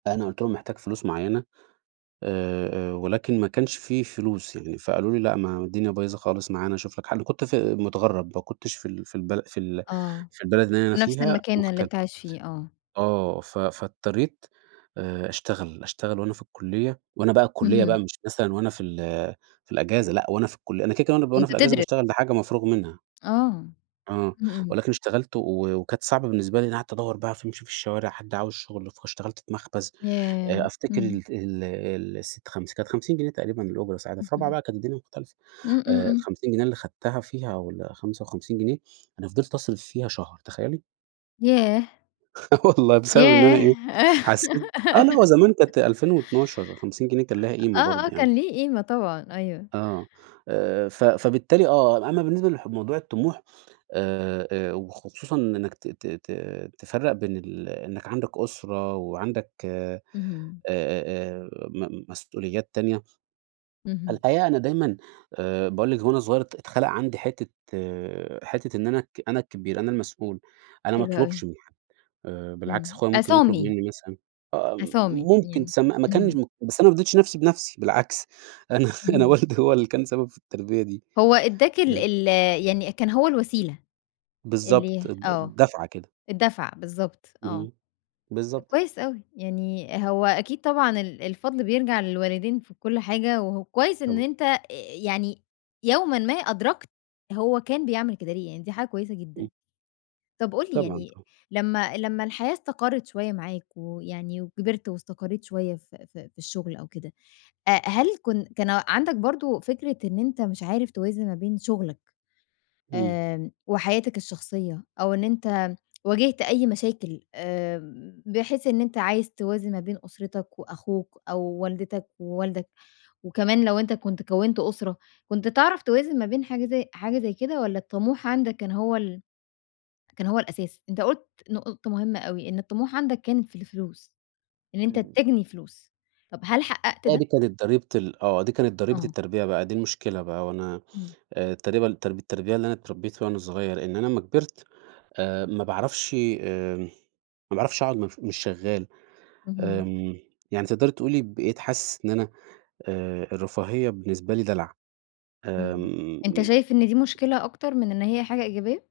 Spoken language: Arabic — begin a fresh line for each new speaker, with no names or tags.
أنا قُلت لهم محتاج فلوس معيّنة آآ آآ ولكن ما كانش في فلوس يعني فقالوا لي: "لأ، ما الدنيا بايظة خالص معانا، شُوف لك حل." كنت في متغرّب، ما كنتش في ال في البل في ال
آه،
في البلد اللي أنا
نفْس
فيها،
المكان اللي
مغتر
أنت عايش فيه، آه.
آه، ف فاضطريت آآ أشتغل، أشتغل وأنا في الكُليّة وأنا بقى الكُليّة بقى
اهم.
مش مثلًا وأنا في ال في الإجازة لأ وأنا في الكُليّ أنا كده، كده وأنا ب في
أنت
الإجازة
تدر
باشتغل دي حاجة مفروغ منها.
آه،
آه
إمم، إمم.
ولكن اشتغلت و وكانت صعبة بالنسبة لي لإن قعَدت أدوّر بقى ف أمشي في الشوارع، حد عاوز شُغل، فاشتغلت في مخبز،
ياه!
آآ أفتكَر
إمم.
ال ال ال سِت خمس كانت 50 جنيه تقريبًا الأجرة ساعتها، في رابعة
اهم.
بقى كانت الدنيا مختلفة،
إمم، إمم،
آآ
إمم.
ال50 جنيه اللي خَدتها فيها والّا 55 جنيه. أنا فضِلت أصرِف فيها شهر، تخيّلي.
ياه!
آه والله بسبب إن أنا إيه،
ياه!
حسّيت آه، اللي هو زمان كانت 2012 ال50 جنيه كان ليها قيمة
آآ، آه،
برضه
آه،
يعني.
كان ليه قيمة طبعًا، أيوه.
آه، آآ ف فبالتالي آه، أمّا بالنسبة لح لموضوع الطموح آآ، آآ وخصوصًا من إنك ت ت ت تفرّق بين ال إنك عَندك أُسرة وعَندك أ
اهم.
أ أ م مسؤوليات تانية،
اهم.
الحقيقة أنا دايمًا آآ باقول لِك وأنا صغيّر ات اتخلَق عندي حتّة حتّة إن أنا الك أنا الكبير، أنا المسؤول، أنا ما
حلو أوي.
اطلُبش من حد آآ،
إمم.
بالعكس أخويا ممكن يطلُب
عصامي.
مني، مثلًا آه،
عصامي
ممكن
يعني
تسم ما كانش
اهم.
م بس أنا ما [unintelligible] نفْسي بنفسي، بالعكس أنا أنا
اهم.
والدي هو اللي كان سبب في التربية دي
هو إدّاك ال
[unintelligible]
ال يعني كان هو الوسيلة
بالضبط،
اللي
د د
آه،
دَفعة كده.
الدَّفعة، بالضبط آه،
اهم،
ده
بالضبط.
كويس أوي، يعني هو أكيد طبعًا ال الفضْل بيرجَع للوالدين في كلّ حاجة وهو كويس إن
طبعًا.
أنت آآ، يعني يومًا ما أدرَكت هو كان بيعمل كده ليه، يعني دي حاجة كويسة جدًا.
إمم.
طَب قُل لي،
طبعًا،
يعني
طبعًا.
لمّا لمّا الحياة استقرِّت شوية معاك، ويعني وكبِرت واستقرّيت شوية في في في الشغل أو كده أ هل كن كان عَندك برضه فكرة إن أنت مش عارف توازن ما بين شُغلك
إمم.
آآ، وحياتك الشخصية أو إن أنت واجِهت أي مشاكل آآ، بحيث إن أنت عايز توازن ما بين أُسرتك وأخوك أو والدتك ووالدك، وكمان لو أنت كنت كوّنت أسرة، كنت تعرَف توازن ما بين حاجة زي حاجة زي كده؟ والّا الطموح عَندك كان هو ال كان هو الأساس؟ أنت قُلت نُقطة مهمة أوي، إن الطموح عَندك كانت في الفلوس، إن أنت
إمم.
تجني فلوس، طَب هل حقّقت
آه، دي
ده؟
كانت ضريبة ال آه، دي كانت ضريبة
آه.
التربية بقى، دي المشكلة بقى وأنا
إمم.
آآ تقريبًا ترب التربية اللي أنا اتربّيتها وأنا صغيّر إن أنا أمّا كبِرت آآ، ما باعرفش آمم ما باعرفش أقعُد مش مش شغّال
اهم.
آمم، يعني تقدَري تقولي بقيت حاسس إن أنا آآ، الرفاهية بالنسبة لي دلَع.
إمم،
آمم.
أنت
إمم.
شايف إن دي مشكلة أكتر من إن هي حاجة إيجابية؟